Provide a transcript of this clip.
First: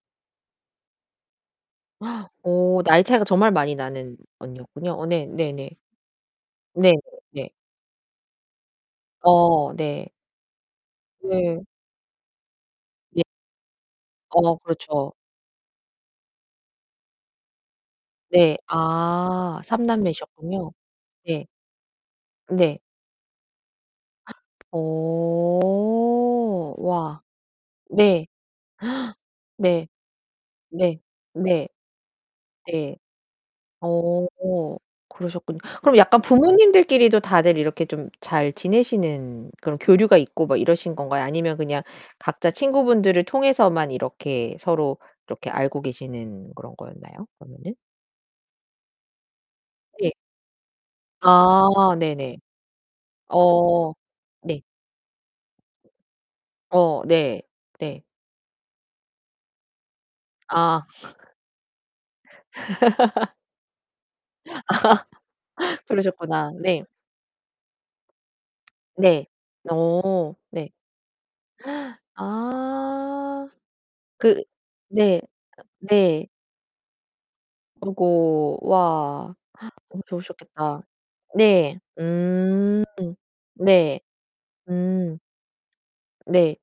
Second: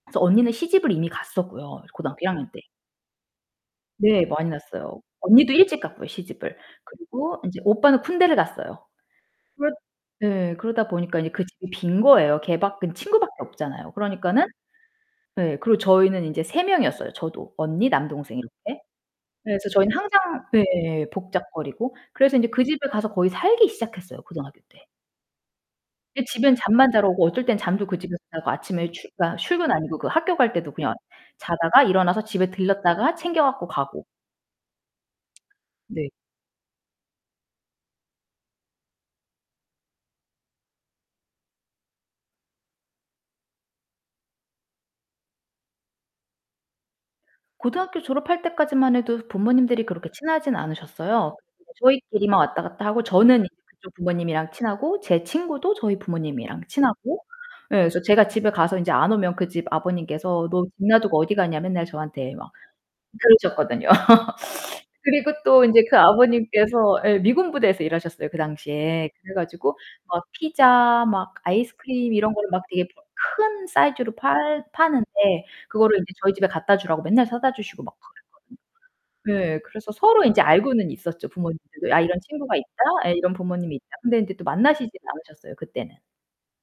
그래서 언니는 시집을 이미 갔었고요, 고등학교 1 학년 때. 오 나이 차이가 정말 많이 나는 네 많이 언니였군요. 났어요. 어 네. 언니도 네네. 일찍 갔고요 시집을. 네 네 그리고 네. 인제 오빠는 군대를 갔어요. 그렇 어 네. 네. 그러다 보니까 이제 그 네. 집이 빈 거예요. 걔 밖에는 예. 친구밖에 없잖아요. 그러니까는 어 그렇죠. 예. 그리고 저희는 인제 3 명이었어요 저도 언니, 남동생 네. 이렇게. 아. 그래서 3 저희는 항상 남매셨군요. 네 네. 복작거리고. 그래서 인제 그 네. 집에 가서 거의 살기 시작했어요 고등학교 때. 그때 집엔 오. 잠만 자러 와. 오고 어떨 땐 잠도 그 집에서 네. 자고 아침에 출 아 출근 네. 아니고 그 학교 갈 때도 그냥 네. 네. 자다가 일어나서 집에 네. 들렀다가 챙겨 갖고 가고. 오 그러셨군요. 그럼 네. 약간 부모님들끼리도 다들 이렇게 좀 잘 지내시는 그런 교류가 있고 막 이러신 건가요? 아니면 그냥 각자 친구분들을 통해서만 이렇게 서로 이렇게 알고 계시는 그런 거였나요 그러면은? 고등학교 졸업할 때까지만 해도 부모님들이 그렇게 예. 친하진 않으셨어요. 그러니까 아 네네. 저희끼리만 왔다 갔다 하고 저는 이제 어 그쪽 부모님이랑 네. 친하고 제 친구도 저희 부모님이랑 어 친하고. 네. 에 그래서 네. 제가 집에 가서 이제 안 오면 그 집 아버님께서 "너 집 아. 놔두고 어디 가냐?" 맨날 저한테 막 그러셨거든요. 아하 그리고 또 인제 그 그러셨구나. 네. 아버님께서 에 미군 부대에서 일하셨어요 그 당시에. 네. 그래 가지고 막 어 네. 피자, 막 아이스크림 이런 거를 막 되게 파 아. 큰 사이즈로 그 팔 파는데 네. 그거를 인제 네. 저희 집에 갖다 주라고 맨날 사다 주시고 막 아이고 와. 그랬거든요. 네 그래서 너무 서로 인제 좋으셨겠다. 알고는 있었죠 네. 부모님들도. 아 이런 친구가 있다. 음. 아 이런 부모님이 있다. 네. 근데 이제 또 만나시진 음. 않으셨어요 그때는. 네.